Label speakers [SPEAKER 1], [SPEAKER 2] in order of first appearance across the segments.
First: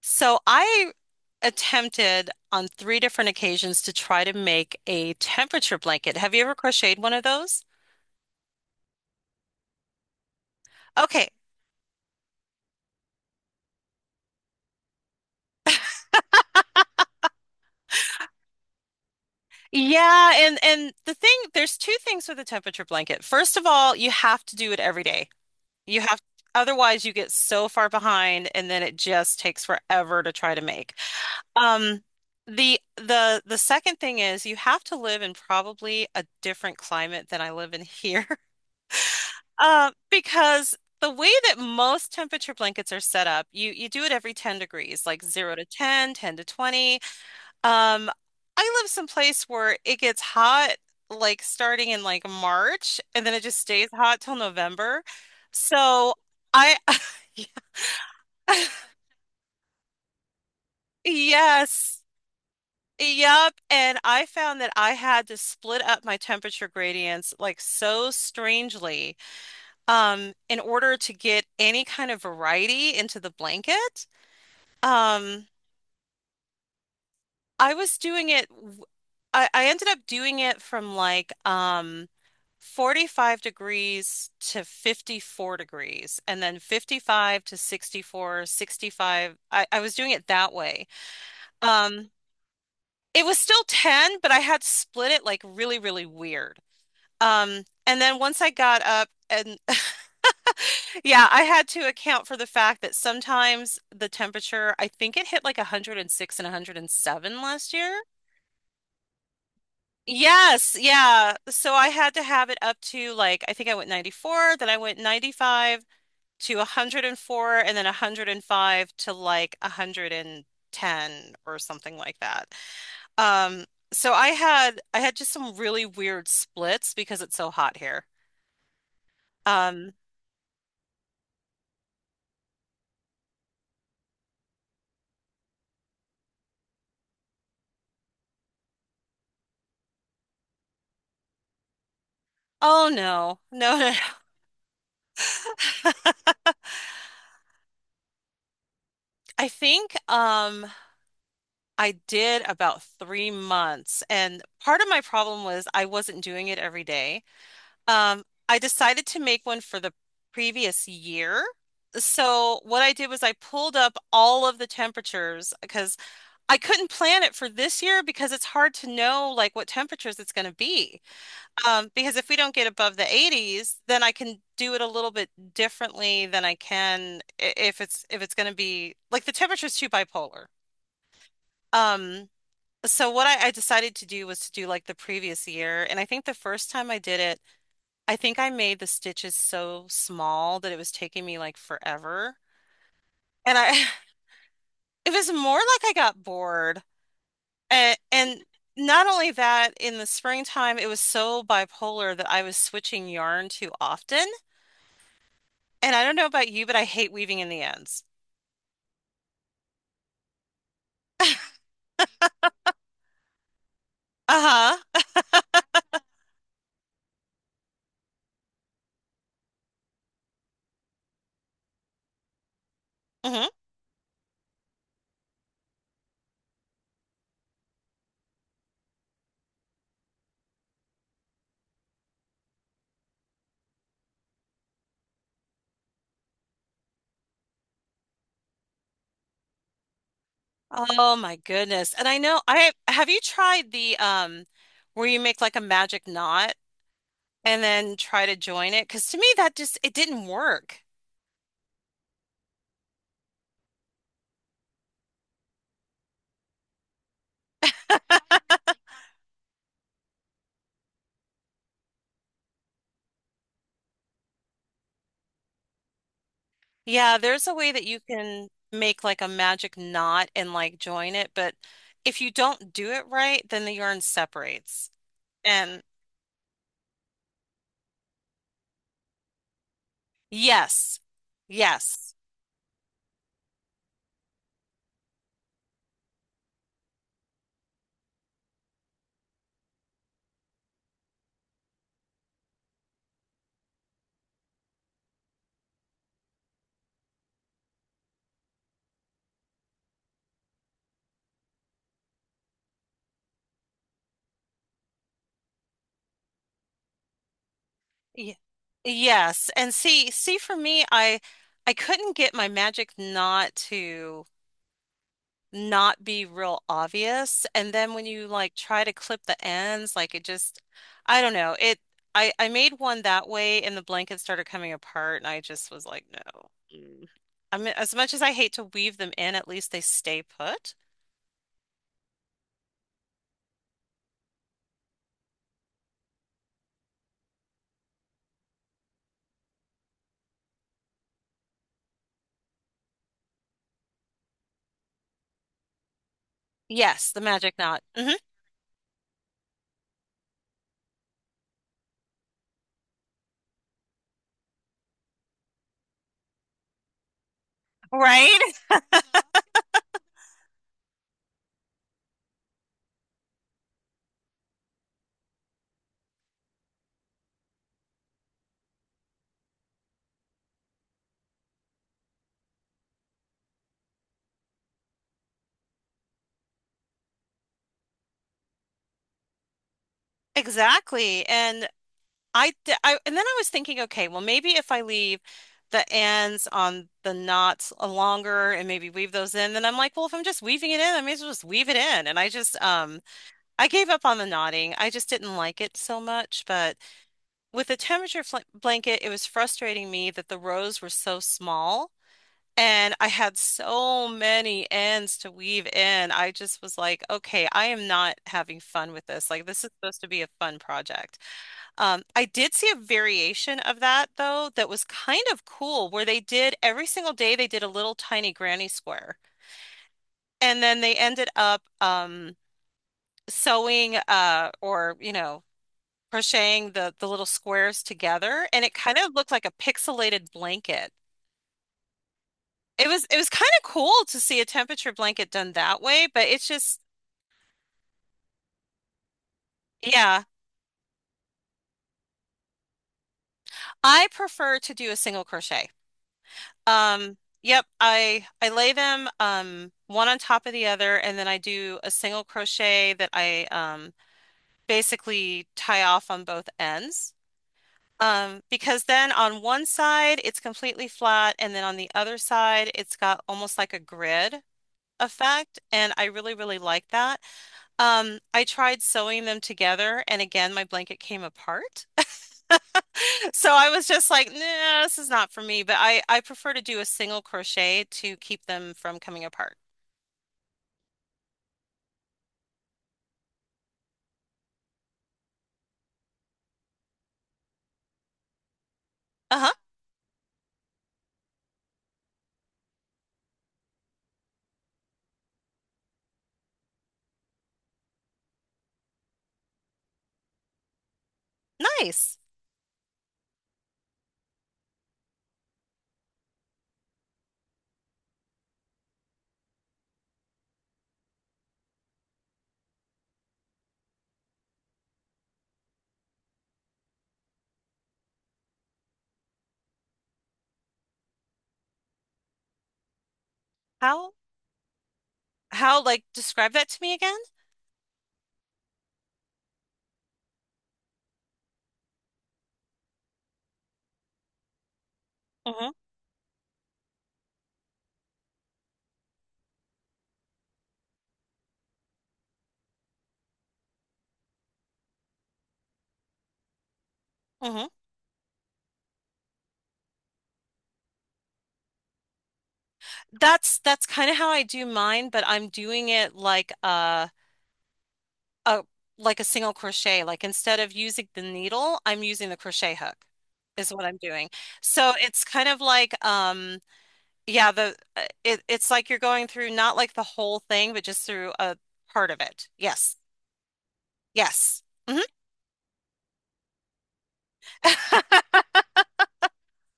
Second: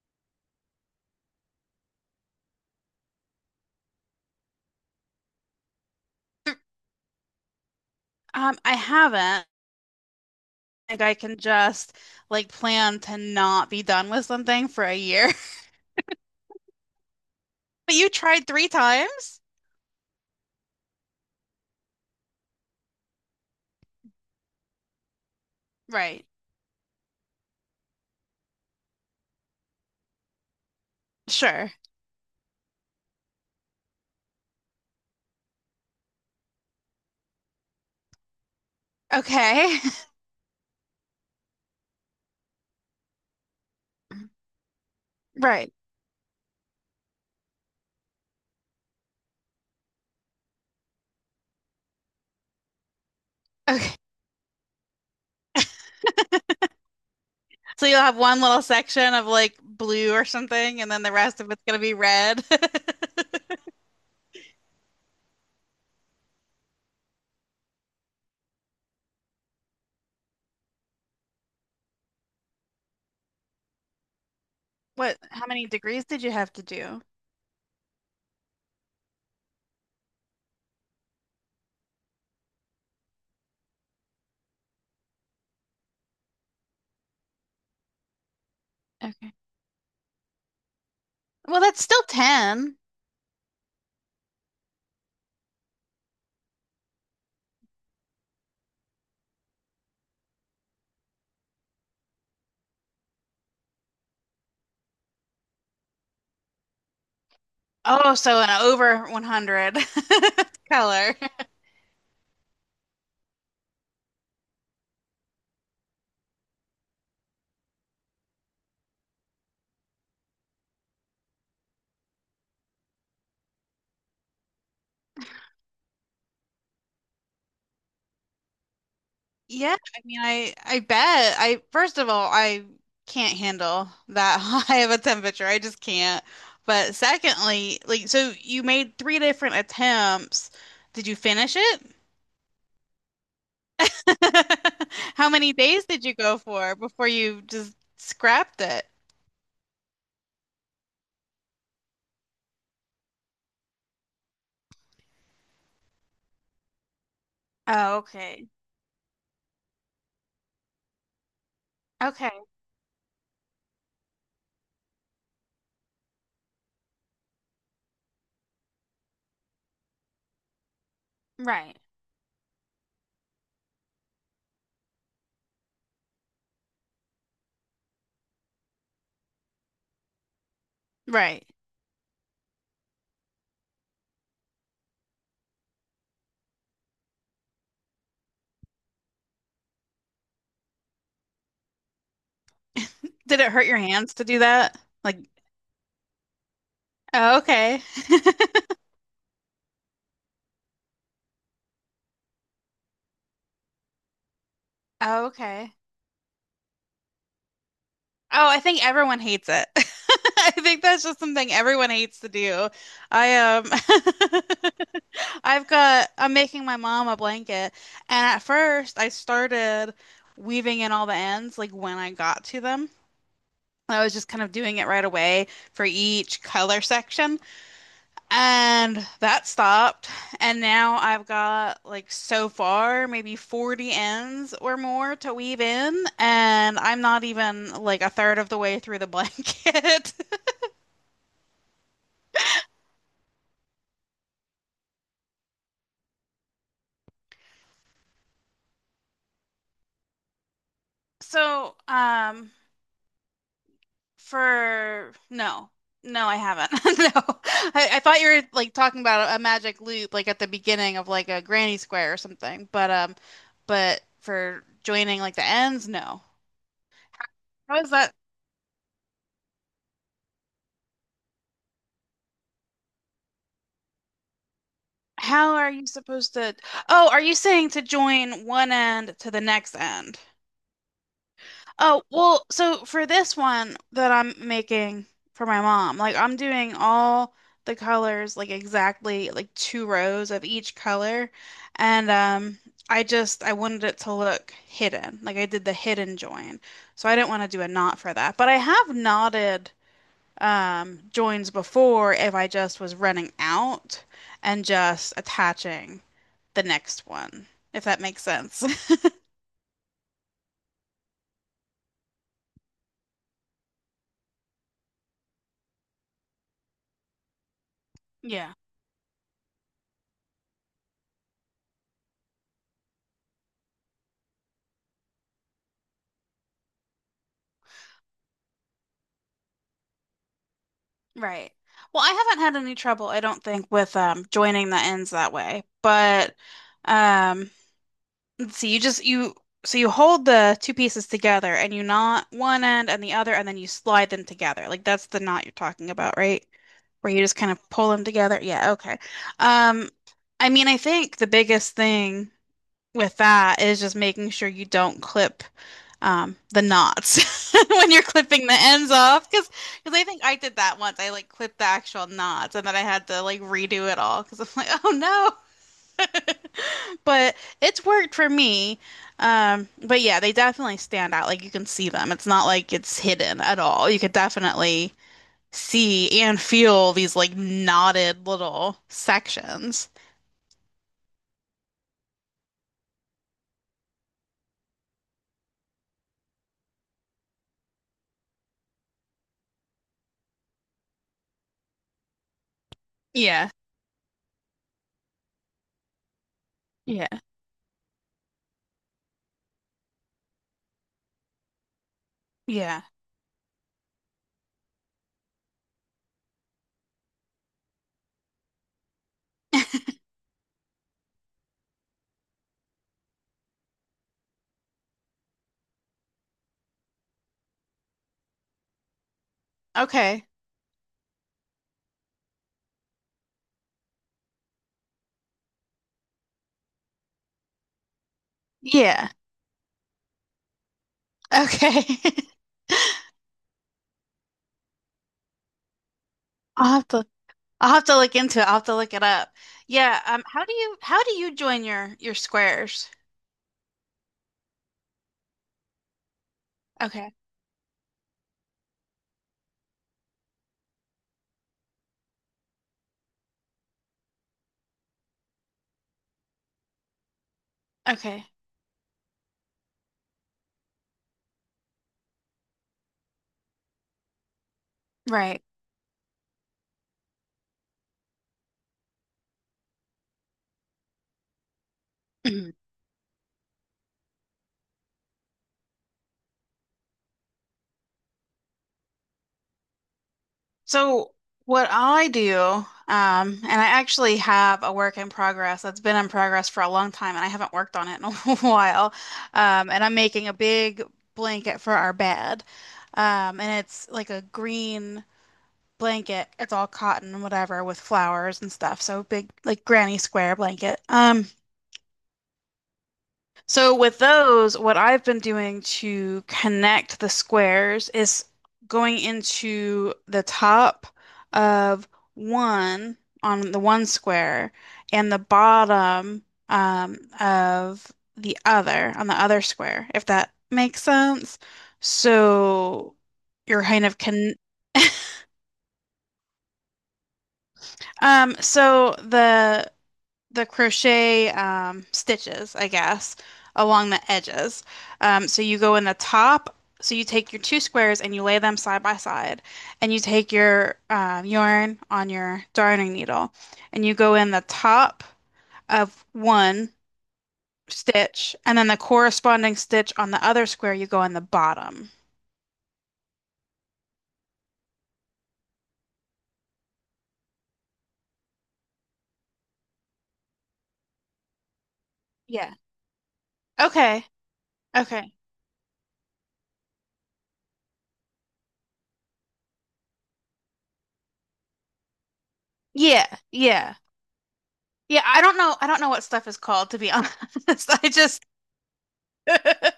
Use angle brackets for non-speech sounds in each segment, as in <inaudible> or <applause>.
[SPEAKER 1] So I attempted on three different occasions to try to make a temperature blanket. Have you ever crocheted one of those?
[SPEAKER 2] I haven't. Like I
[SPEAKER 1] Okay.
[SPEAKER 2] can just like plan to not be done with something for a year. <laughs> But you tried three times?
[SPEAKER 1] Yeah, and the thing, there's two things with a temperature blanket. First of all, you have to do it every day. You have
[SPEAKER 2] Right.
[SPEAKER 1] Otherwise you get so far behind and then it just takes forever to try to make.
[SPEAKER 2] Sure.
[SPEAKER 1] Um the second thing is you have to live in probably a different climate than I live in <laughs> here.
[SPEAKER 2] Okay.
[SPEAKER 1] Because the way that most temperature blankets are set up, you do it every
[SPEAKER 2] <laughs>
[SPEAKER 1] 10 degrees, like 0 to
[SPEAKER 2] Right.
[SPEAKER 1] 10, 10 to 20. Um, I live someplace where it gets hot, like starting in like March, and then it just stays
[SPEAKER 2] Okay.
[SPEAKER 1] hot till November. So I <laughs>
[SPEAKER 2] So you'll have one little section of like blue or something, and then the rest of it's gonna be
[SPEAKER 1] Yes.
[SPEAKER 2] red. <laughs>
[SPEAKER 1] Yep. And I found that I had to split up my temperature gradients like so strangely, in order to get any kind of variety into the blanket.
[SPEAKER 2] How
[SPEAKER 1] Um,
[SPEAKER 2] many degrees did you have to do?
[SPEAKER 1] I was doing it, w- I ended up doing it from like, 45 degrees to 54 degrees, and then 55 to 64,
[SPEAKER 2] Okay.
[SPEAKER 1] 65. I was doing it that way.
[SPEAKER 2] Well, that's still
[SPEAKER 1] Um,
[SPEAKER 2] 10.
[SPEAKER 1] it was still 10, but I had split it like really, really weird. And then once I got up and <laughs> Yeah, I had to account for the fact that sometimes the temperature, I think it hit like 106 and 107 last year.
[SPEAKER 2] Oh, so an over 100 <laughs>
[SPEAKER 1] Yes,
[SPEAKER 2] color.
[SPEAKER 1] yeah. So I had to have it up to like, I think I went 94, then I went 95 to 104, and then 105 to like 110 or something like that. Um, so I had just some really weird splits because it's so hot here.
[SPEAKER 2] Yeah,
[SPEAKER 1] Um,
[SPEAKER 2] I mean, I bet. I First of all, I can't handle that <laughs> high of a temperature. I just can't. But secondly, like so you made three different attempts. Did you finish it?
[SPEAKER 1] oh no, no, <laughs> no. No. No.
[SPEAKER 2] <laughs> How many days did you go for before you just scrapped it?
[SPEAKER 1] I think, I did about 3 months, and part of my problem was I wasn't doing it every day.
[SPEAKER 2] Oh, okay.
[SPEAKER 1] I decided to make one for the previous year.
[SPEAKER 2] Okay.
[SPEAKER 1] So what I did was I pulled up all of the temperatures, because I couldn't plan it for this year because it's hard to know like what temperatures it's going to be.
[SPEAKER 2] Right.
[SPEAKER 1] Because if we don't get above the 80s, then I can do it a little bit differently than if it's going to be like the temperature's too bipolar.
[SPEAKER 2] Right.
[SPEAKER 1] Um, so what I decided to do was to do like the previous year, and I think the first time I did it, I think I made the stitches so small that it was taking me like forever.
[SPEAKER 2] Did it
[SPEAKER 1] And
[SPEAKER 2] hurt
[SPEAKER 1] I
[SPEAKER 2] your
[SPEAKER 1] <laughs>
[SPEAKER 2] hands to do that?
[SPEAKER 1] It
[SPEAKER 2] Like,
[SPEAKER 1] was more like I got bored.
[SPEAKER 2] oh, okay.
[SPEAKER 1] And
[SPEAKER 2] <laughs>
[SPEAKER 1] not only that, in the springtime it was so bipolar that I was switching yarn too often.
[SPEAKER 2] Oh, okay.
[SPEAKER 1] And I don't know about you, but I hate weaving in the ends.
[SPEAKER 2] Oh, I think everyone hates it. <laughs> I think that's just something everyone hates to do. I <laughs>
[SPEAKER 1] Uh-huh.
[SPEAKER 2] I'm making my mom a blanket, and at first I started weaving in all the ends like when I got to them.
[SPEAKER 1] Hmm.
[SPEAKER 2] I was just kind of doing it right away for each color section. And that stopped. And now I've got like so far maybe 40 ends or more to weave in. And I'm not even like a third of the way through the blanket. <laughs>
[SPEAKER 1] Oh my goodness. And I know, I have you tried the, where you make like a magic knot? And then try to join it. Because, to me, that just, it didn't work.
[SPEAKER 2] So, for no, no, I haven't. <laughs> No, I thought you were like talking about a magic loop like at the beginning of like a granny square or something. But for joining like the ends, no.
[SPEAKER 1] Yeah, there's a way
[SPEAKER 2] How
[SPEAKER 1] that
[SPEAKER 2] is
[SPEAKER 1] you
[SPEAKER 2] that?
[SPEAKER 1] can make like a magic knot and like join it, but if you don't do it right, then the yarn separates.
[SPEAKER 2] How are
[SPEAKER 1] And
[SPEAKER 2] you supposed to? Oh, are you saying to join one end to the next end?
[SPEAKER 1] yes,
[SPEAKER 2] Oh,
[SPEAKER 1] yes,
[SPEAKER 2] well, so for this one that I'm making for my mom, like I'm doing all the colors like exactly like two rows of each color, and I wanted it to look hidden. Like I did the hidden join. So I didn't want to do a knot for that. But I have knotted joins before if I just was running out and just attaching the next one, if that makes
[SPEAKER 1] y-
[SPEAKER 2] sense. <laughs>
[SPEAKER 1] yes. And see, for me, I couldn't get my magic knot to not be real obvious. And then when you like
[SPEAKER 2] Yeah,
[SPEAKER 1] try to clip the ends, like it just, I don't know. I made one that way and the blanket started coming apart and I just was like, no. Mm. I mean, as much as I hate to weave them in, at least they stay put.
[SPEAKER 2] right. Well, I haven't had any trouble, I don't think, with joining the ends that way. But um let's see, you so you hold the two pieces together and you knot one end and the other and then you slide them together. Like that's the knot you're talking about, right?
[SPEAKER 1] Yes,
[SPEAKER 2] Where you
[SPEAKER 1] the
[SPEAKER 2] just kind
[SPEAKER 1] magic
[SPEAKER 2] of
[SPEAKER 1] knot.
[SPEAKER 2] pull them
[SPEAKER 1] Hmm.
[SPEAKER 2] together. Yeah, okay. Um I mean, I think the biggest thing with that is just making sure you don't clip the knots <laughs> when you're
[SPEAKER 1] Right?
[SPEAKER 2] clipping the
[SPEAKER 1] <laughs>
[SPEAKER 2] ends off, because I think I did that once. I like clipped the actual knots and then I had to like redo it all because I'm like, oh no. <laughs> But it's worked for me. But yeah, they definitely stand out. Like you can see them. It's not like it's hidden at all. You could definitely see and feel these like knotted little sections.
[SPEAKER 1] Exactly. And I th- I and then I was thinking, okay, well, maybe if I leave the ends on the knots a longer and maybe weave those in. Then I'm like, well, if I'm just weaving it in, I may as well just weave it in. And I just,
[SPEAKER 2] Yeah.
[SPEAKER 1] I gave up on the knotting. I just didn't like it so much. But
[SPEAKER 2] Yeah.
[SPEAKER 1] with the temperature fl blanket, it was frustrating me that the rows were so small
[SPEAKER 2] Yeah.
[SPEAKER 1] and I had so many ends to weave in. I just was like, okay, I am not having fun with this. Like, this is supposed
[SPEAKER 2] <laughs>
[SPEAKER 1] to be a fun project. I did see a variation of that though that was kind of cool, where they did every single day they did a little tiny granny square,
[SPEAKER 2] Okay.
[SPEAKER 1] and then they ended up, sewing, or crocheting the little squares together, and it kind
[SPEAKER 2] Yeah.
[SPEAKER 1] of looked like a pixelated blanket.
[SPEAKER 2] Okay. <laughs>
[SPEAKER 1] It was kind of cool to see a temperature blanket done that way, but it's
[SPEAKER 2] I'll
[SPEAKER 1] just.
[SPEAKER 2] have to I'll have to look into it. I'll have to look it up. Yeah,
[SPEAKER 1] Yeah,
[SPEAKER 2] how do you join your squares?
[SPEAKER 1] I prefer to do a single crochet.
[SPEAKER 2] Okay.
[SPEAKER 1] Yep, I lay them, one on top of the other, and then I do a single crochet that I, basically tie off on both ends.
[SPEAKER 2] Okay.
[SPEAKER 1] Because then on one side it's completely flat, and then on the other side it's got almost like a grid
[SPEAKER 2] Right.
[SPEAKER 1] effect, and I really really like that. I tried sewing them together and again my blanket came apart.
[SPEAKER 2] <clears throat>
[SPEAKER 1] <laughs> So I was just like, nah, this is not for me, but I prefer to do a single crochet to keep them from coming apart.
[SPEAKER 2] So what I do, and I actually have a work in progress that's been in progress for a long time, and I haven't worked on it in <laughs> a while.
[SPEAKER 1] Uh-huh.
[SPEAKER 2] And I'm making a big blanket for our bed. And it's like a green blanket. It's all cotton and whatever, with flowers and stuff. So big like granny square blanket.
[SPEAKER 1] Nice.
[SPEAKER 2] So with those, what I've been doing to connect the squares is going into the top of one on the one square and the bottom of the other on the other square, if that makes sense. So you're kind of
[SPEAKER 1] How
[SPEAKER 2] con <laughs>
[SPEAKER 1] how, like, describe that to me again?
[SPEAKER 2] so the crochet stitches, I guess, along the edges. So you
[SPEAKER 1] Mm-hmm.
[SPEAKER 2] go in the top. So you take your two squares and you lay them side by side, and you take your yarn on your darning needle, and you go in the top of one
[SPEAKER 1] Mm-hmm.
[SPEAKER 2] stitch, and then the corresponding stitch on the other square, you go in the bottom.
[SPEAKER 1] That's kind of how I do mine, but I'm doing it like a a single crochet. Like, instead of using the needle, I'm using the
[SPEAKER 2] Yeah.
[SPEAKER 1] crochet hook is what I'm
[SPEAKER 2] Okay.
[SPEAKER 1] doing. So
[SPEAKER 2] Okay.
[SPEAKER 1] it's kind of like, yeah, the, it's like you're going through not like the whole thing, but just through a part of it. Yes.
[SPEAKER 2] Yeah. Yeah.
[SPEAKER 1] Yes. Hmm.
[SPEAKER 2] Yeah. I don't know. I don't know what stuff is called, to be honest. <laughs> I just
[SPEAKER 1] <laughs>
[SPEAKER 2] <laughs>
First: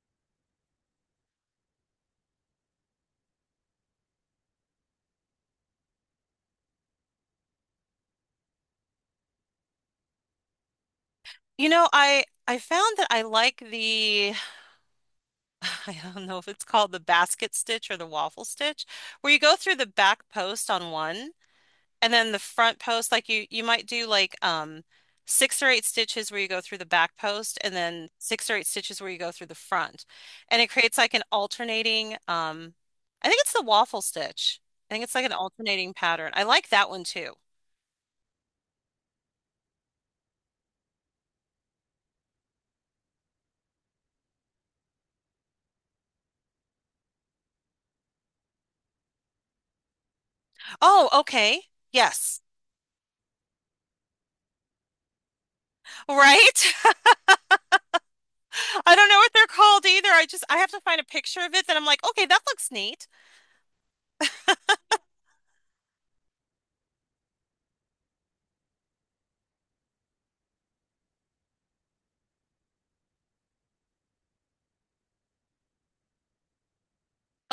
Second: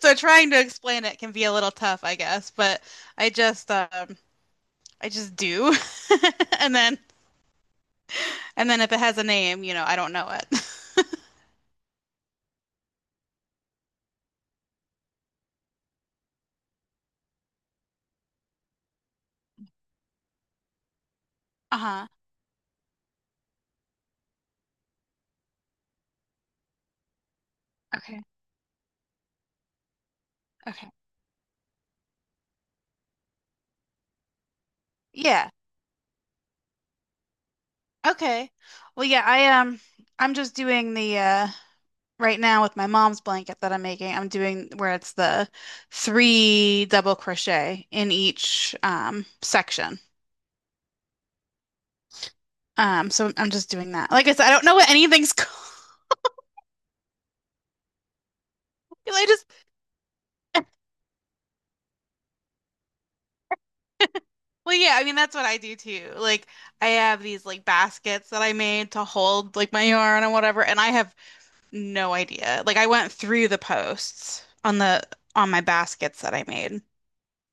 [SPEAKER 2] So trying to explain it can be a little tough, I guess, but I just um I just do. <laughs> And then and then if it has a name, I don't know it. <laughs>
[SPEAKER 1] You know, I found that I like the <sighs> I don't know if it's called the basket stitch or the waffle stitch, where you go through the back post on one
[SPEAKER 2] Uh-huh.
[SPEAKER 1] and then the front post, like you might do like, six or eight stitches where you go through the back post and then
[SPEAKER 2] Okay.
[SPEAKER 1] six or eight stitches where you go through the front. And it
[SPEAKER 2] Okay.
[SPEAKER 1] creates like an alternating, I think it's the waffle stitch. I think it's like an
[SPEAKER 2] Yeah.
[SPEAKER 1] alternating pattern. I like that one too.
[SPEAKER 2] Okay. Well, yeah, I'm just doing the right now with my mom's blanket that I'm making. I'm doing where it's the three double crochet in each section.
[SPEAKER 1] Oh, okay. Yes.
[SPEAKER 2] So I'm just doing that. Like I said, I don't know what anything's <laughs> called.
[SPEAKER 1] Right? <laughs> I don't know
[SPEAKER 2] I
[SPEAKER 1] what they're
[SPEAKER 2] just
[SPEAKER 1] called either. I have to find a picture of it that I'm like, okay, that looks neat.
[SPEAKER 2] Well, yeah, I mean that's what I do too. Like I have these like baskets that I made to hold like my yarn and whatever, and I have no idea. Like I went through the posts on the on my baskets that I made.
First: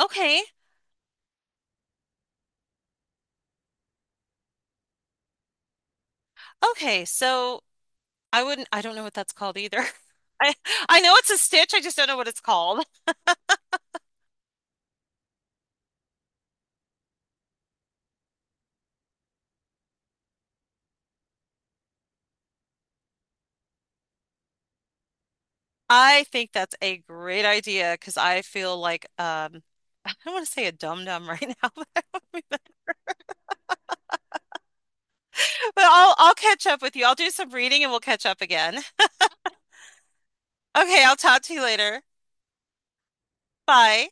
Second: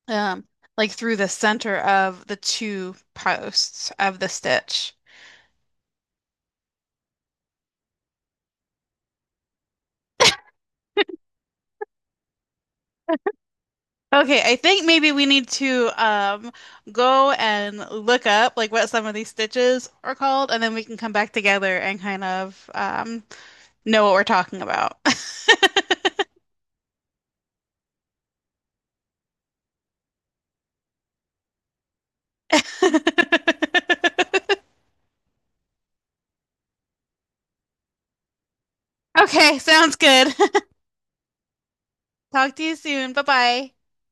[SPEAKER 1] Okay.
[SPEAKER 2] Um, like through the center of the two posts of the stitch.
[SPEAKER 1] Okay. So I don't know what that's called either. <laughs> I I know it's a stitch, I just don't know what it's called.
[SPEAKER 2] Okay, I think maybe we need to go and look up like what some of these stitches are called, and then we can come back together and kind of know what we're talking about. <laughs>
[SPEAKER 1] I think that's a great idea because I feel like, I don't want to say a dum dum right now, <laughs> but I don't mean that.
[SPEAKER 2] <laughs>
[SPEAKER 1] But I'll catch up with you. I'll do some reading and we'll catch up again.
[SPEAKER 2] Okay, sounds good.
[SPEAKER 1] Okay, I'll talk to you later.
[SPEAKER 2] <laughs> Talk to you soon. Bye bye.
[SPEAKER 1] Bye.